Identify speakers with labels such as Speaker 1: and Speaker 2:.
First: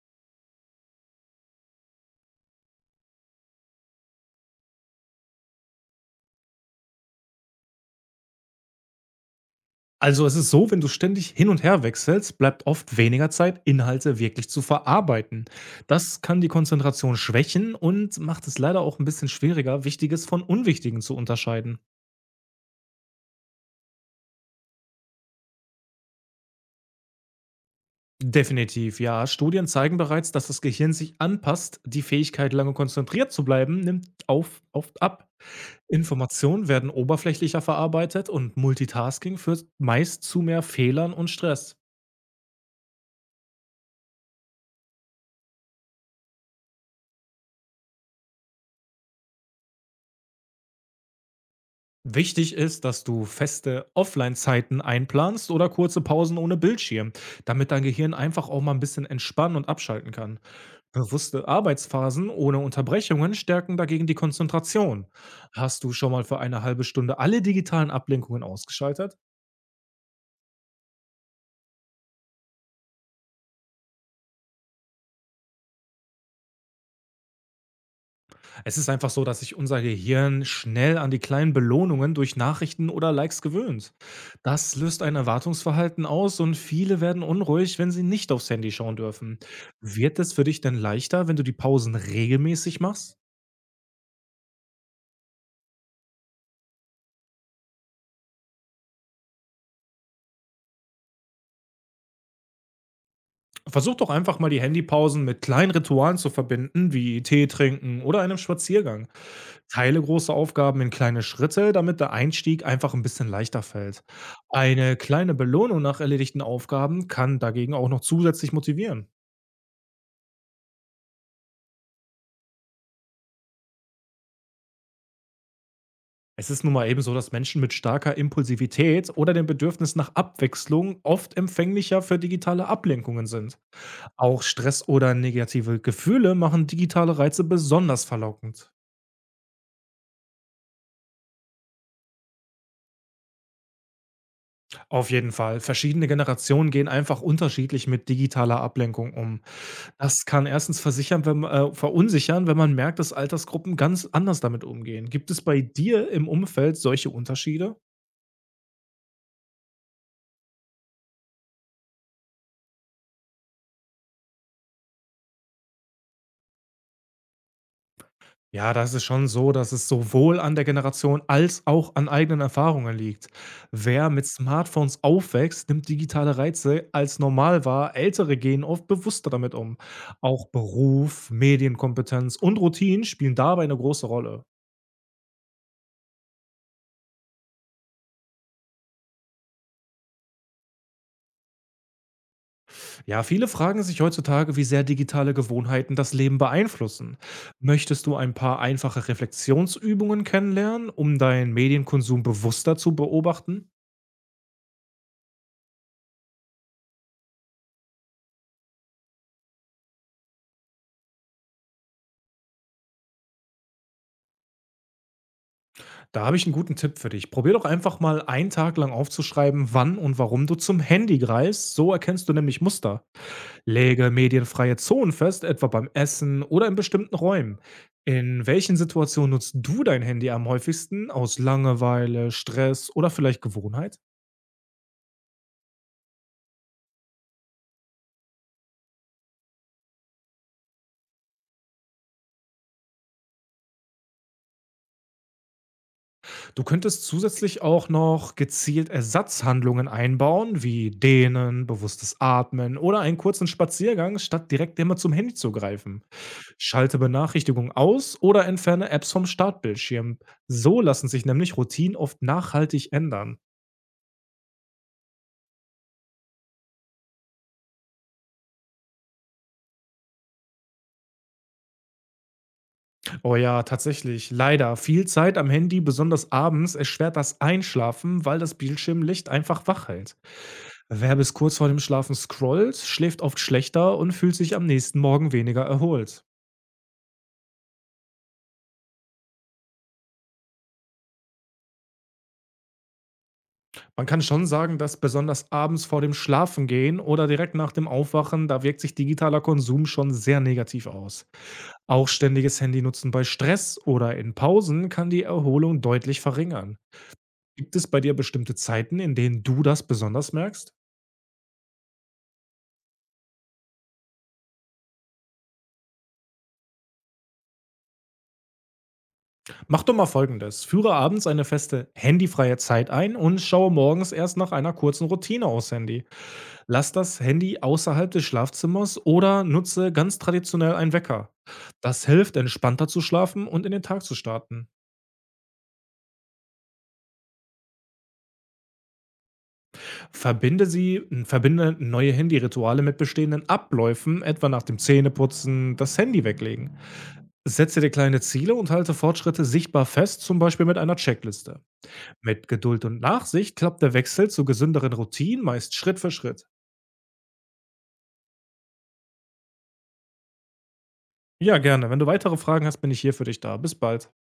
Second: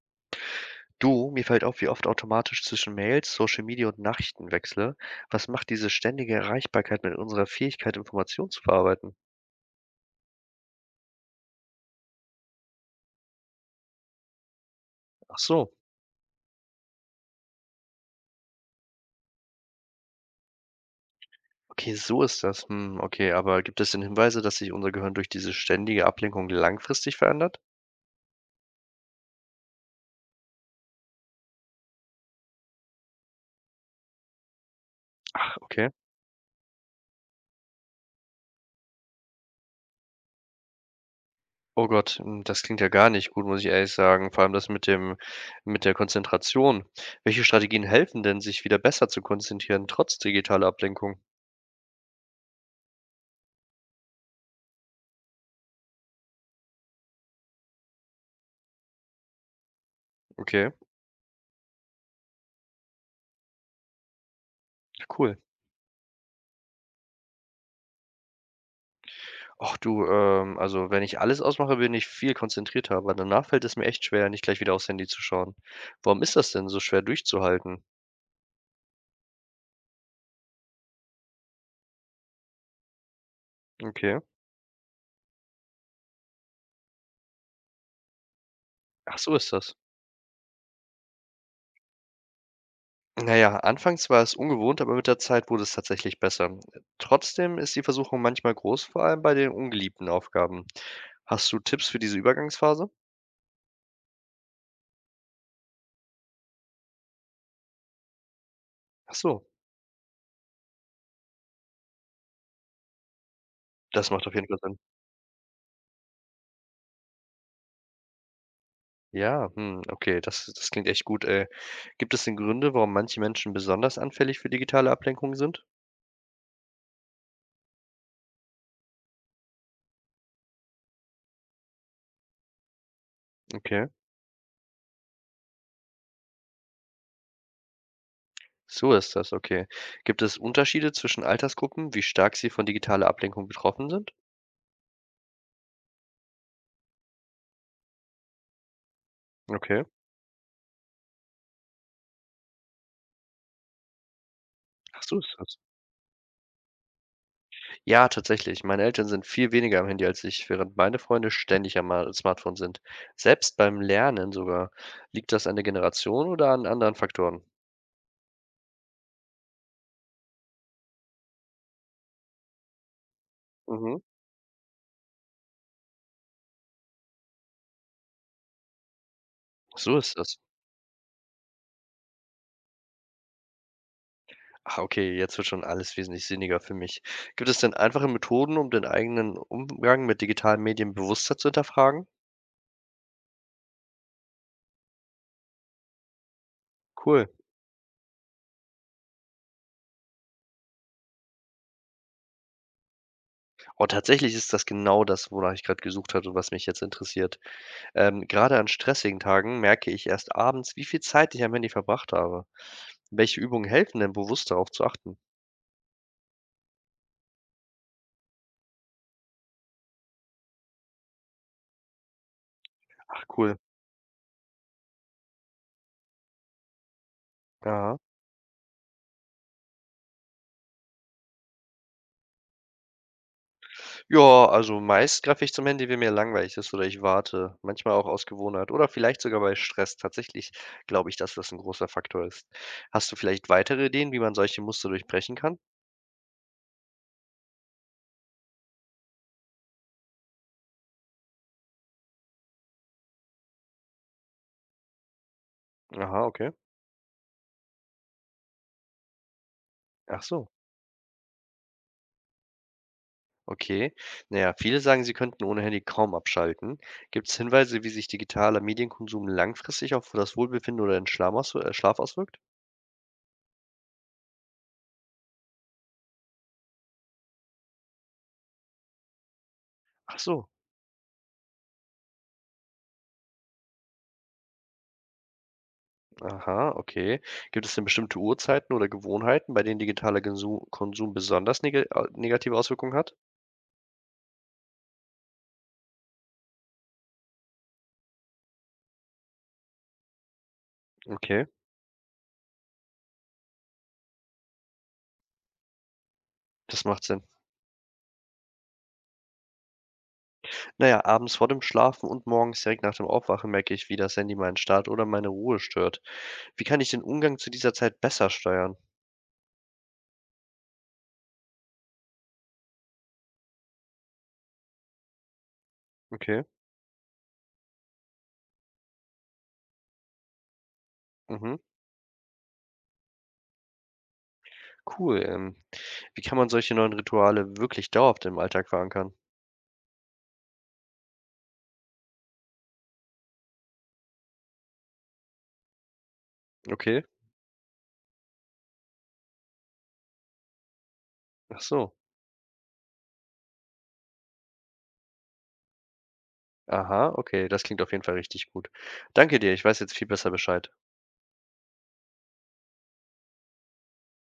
Speaker 1: Du, mir fällt auf, wie oft automatisch zwischen Mails, Social Media und Nachrichten wechsle. Was macht diese ständige Erreichbarkeit mit unserer Fähigkeit, Informationen zu verarbeiten?
Speaker 2: Also es ist so, wenn du ständig hin und her wechselst, bleibt oft weniger Zeit, Inhalte wirklich zu
Speaker 1: Ach
Speaker 2: verarbeiten.
Speaker 1: so,
Speaker 2: Das kann die Konzentration schwächen und macht es leider auch ein bisschen schwieriger, Wichtiges von Unwichtigen zu unterscheiden.
Speaker 1: okay, so ist das. Hm, okay, aber gibt es denn Hinweise, dass sich unser Gehirn durch diese ständige Ablenkung langfristig verändert?
Speaker 2: Definitiv, ja. Studien zeigen bereits, dass das Gehirn sich anpasst. Die Fähigkeit, lange konzentriert zu bleiben, nimmt auf, oft ab.
Speaker 1: Ach, okay.
Speaker 2: Informationen werden oberflächlicher verarbeitet und Multitasking führt meist zu mehr Fehlern und Stress.
Speaker 1: Oh Gott, hm, das klingt ja gar nicht gut, muss ich ehrlich sagen. Vor allem mit der Konzentration. Welche Strategien helfen denn, sich wieder besser zu konzentrieren, trotz digitaler Ablenkung?
Speaker 2: Wichtig ist, dass du feste Offline-Zeiten einplanst oder kurze Pausen ohne Bildschirm, damit dein Gehirn einfach auch mal ein bisschen entspannen und abschalten kann.
Speaker 1: Okay,
Speaker 2: Bewusste Arbeitsphasen ohne Unterbrechungen stärken dagegen die Konzentration.
Speaker 1: cool.
Speaker 2: Hast du schon mal für eine halbe Stunde alle digitalen Ablenkungen ausgeschaltet?
Speaker 1: Ach du, also wenn ich alles ausmache, bin ich viel konzentrierter, aber danach fällt es mir echt schwer, nicht gleich wieder aufs Handy zu schauen. Warum ist das denn so schwer durchzuhalten?
Speaker 2: Es ist einfach so, dass sich unser Gehirn schnell an die kleinen Belohnungen durch Nachrichten oder Likes gewöhnt.
Speaker 1: Okay.
Speaker 2: Das löst ein Erwartungsverhalten aus und viele werden unruhig, wenn sie nicht aufs Handy schauen
Speaker 1: Ach, so
Speaker 2: dürfen.
Speaker 1: ist das.
Speaker 2: Wird es für dich denn leichter, wenn du die Pausen regelmäßig machst?
Speaker 1: Naja, anfangs war es ungewohnt, aber mit der Zeit wurde es tatsächlich besser. Trotzdem ist die Versuchung manchmal groß, vor allem bei den ungeliebten Aufgaben. Hast du Tipps für diese Übergangsphase?
Speaker 2: Versuch doch einfach mal die Handypausen mit kleinen Ritualen zu verbinden, wie Tee trinken oder einem Spaziergang.
Speaker 1: Ach so,
Speaker 2: Teile große Aufgaben in kleine Schritte, damit der Einstieg einfach ein bisschen leichter fällt.
Speaker 1: das macht auf jeden Fall Sinn.
Speaker 2: Eine kleine Belohnung nach erledigten Aufgaben kann dagegen auch noch zusätzlich motivieren.
Speaker 1: Ja, hm, okay, das klingt echt gut. Gibt es denn Gründe, warum manche Menschen besonders anfällig für digitale Ablenkungen sind?
Speaker 2: Es ist nun mal eben so, dass Menschen mit starker Impulsivität oder dem Bedürfnis nach Abwechslung oft empfänglicher für digitale Ablenkungen sind.
Speaker 1: Okay.
Speaker 2: Auch Stress oder negative Gefühle machen digitale Reize besonders verlockend.
Speaker 1: So ist das, okay. Gibt es Unterschiede zwischen Altersgruppen, wie stark sie von digitaler Ablenkung betroffen sind?
Speaker 2: Auf jeden Fall. Verschiedene Generationen gehen einfach unterschiedlich mit digitaler Ablenkung um.
Speaker 1: Okay.
Speaker 2: Das kann erstens versichern, wenn verunsichern, wenn man merkt, dass Altersgruppen ganz anders damit
Speaker 1: Ach,
Speaker 2: umgehen.
Speaker 1: so
Speaker 2: Gibt
Speaker 1: ist
Speaker 2: es
Speaker 1: das.
Speaker 2: bei dir im Umfeld solche Unterschiede?
Speaker 1: Ja, tatsächlich. Meine Eltern sind viel weniger am Handy als ich, während meine Freunde ständig Smartphone sind. Selbst beim Lernen sogar. Liegt das an der Generation oder an anderen Faktoren?
Speaker 2: Ja, das ist schon so, dass es sowohl an der Generation als auch an eigenen Erfahrungen liegt.
Speaker 1: Mhm.
Speaker 2: Wer mit Smartphones aufwächst, nimmt digitale Reize als normal wahr. Ältere gehen oft bewusster damit um.
Speaker 1: So ist das.
Speaker 2: Auch Beruf, Medienkompetenz und Routinen spielen dabei eine große Rolle.
Speaker 1: Ah, okay, jetzt wird schon alles wesentlich sinniger für mich. Gibt es denn einfache Methoden, um den eigenen Umgang mit digitalen Medien bewusster zu hinterfragen?
Speaker 2: Ja, viele fragen sich heutzutage, wie sehr digitale Gewohnheiten das Leben beeinflussen.
Speaker 1: Cool.
Speaker 2: Möchtest du ein paar einfache Reflexionsübungen kennenlernen, um deinen Medienkonsum bewusster zu beobachten?
Speaker 1: Oh, tatsächlich ist das genau das, wonach ich gerade gesucht hatte, und was mich jetzt interessiert. Grade an stressigen Tagen merke ich erst abends, wie viel Zeit ich am Handy verbracht habe. Welche Übungen helfen denn, bewusst darauf zu achten?
Speaker 2: Da habe ich einen guten Tipp für dich. Probier doch einfach mal einen Tag lang aufzuschreiben, wann und warum du zum Handy greifst. So erkennst du nämlich Muster.
Speaker 1: Ach cool.
Speaker 2: Lege medienfreie Zonen fest, etwa beim Essen oder in bestimmten Räumen.
Speaker 1: Ja.
Speaker 2: In welchen Situationen nutzt du dein Handy am häufigsten? Aus Langeweile, Stress oder vielleicht Gewohnheit?
Speaker 1: Ja, also meist greife ich zum Handy, wenn mir langweilig ist oder ich warte, manchmal auch aus Gewohnheit oder vielleicht sogar bei Stress. Tatsächlich glaube ich, dass das ein großer Faktor ist. Hast du vielleicht weitere Ideen, wie man solche Muster durchbrechen kann?
Speaker 2: Du könntest zusätzlich auch noch gezielt Ersatzhandlungen einbauen, wie Dehnen, bewusstes Atmen oder einen kurzen Spaziergang, statt direkt immer zum Handy zu greifen.
Speaker 1: Aha, okay.
Speaker 2: Schalte Benachrichtigungen aus oder entferne Apps vom Startbildschirm.
Speaker 1: Ach so.
Speaker 2: So lassen sich nämlich Routinen oft nachhaltig ändern.
Speaker 1: Okay. Naja, viele sagen, sie könnten ohne Handy kaum abschalten. Gibt es Hinweise, wie sich digitaler Medienkonsum langfristig auf das Wohlbefinden oder den Schlaf ausw Schlaf auswirkt?
Speaker 2: Oh ja, tatsächlich. Leider. Viel Zeit am Handy, besonders abends, erschwert das Einschlafen, weil das Bildschirmlicht einfach wach hält.
Speaker 1: Ach so.
Speaker 2: Wer bis kurz vor dem Schlafen scrollt, schläft oft schlechter und fühlt sich am nächsten Morgen weniger erholt.
Speaker 1: Aha, okay. Gibt es denn bestimmte Uhrzeiten oder Gewohnheiten, bei denen digitaler Gensu Konsum besonders nege negative Auswirkungen hat?
Speaker 2: Man kann schon sagen, dass besonders abends vor dem Schlafengehen oder direkt nach dem Aufwachen, da wirkt sich digitaler Konsum schon sehr negativ aus.
Speaker 1: Okay,
Speaker 2: Auch ständiges Handynutzen bei Stress oder in Pausen kann die Erholung deutlich verringern.
Speaker 1: das macht Sinn.
Speaker 2: Gibt es bei dir bestimmte Zeiten, in denen du das besonders merkst?
Speaker 1: Naja, abends vor dem Schlafen und morgens direkt nach dem Aufwachen merke ich, wie das Handy meinen Start oder meine Ruhe stört. Wie kann ich den Umgang zu dieser Zeit besser steuern?
Speaker 2: Mach doch mal folgendes. Führe abends eine feste handyfreie Zeit ein und schaue morgens erst nach einer kurzen Routine aufs Handy.
Speaker 1: Okay.
Speaker 2: Lass das Handy außerhalb des Schlafzimmers oder nutze ganz traditionell einen Wecker.
Speaker 1: Mhm.
Speaker 2: Das hilft, entspannter zu schlafen und in den Tag zu starten.
Speaker 1: Cool, wie kann man solche neuen Rituale wirklich dauerhaft im Alltag verankern?
Speaker 2: Verbinde neue Handyrituale mit bestehenden Abläufen, etwa nach dem Zähneputzen, das Handy weglegen.
Speaker 1: Okay,
Speaker 2: Setze dir kleine Ziele und halte Fortschritte sichtbar fest, zum Beispiel mit einer
Speaker 1: ach
Speaker 2: Checkliste.
Speaker 1: so.
Speaker 2: Mit Geduld und Nachsicht klappt der Wechsel zu gesünderen Routinen meist Schritt für Schritt.
Speaker 1: Aha, okay, das klingt auf jeden Fall richtig gut. Danke dir, ich weiß jetzt viel besser Bescheid.
Speaker 2: Ja, gerne. Wenn du weitere Fragen hast, bin ich hier für dich da. Bis bald.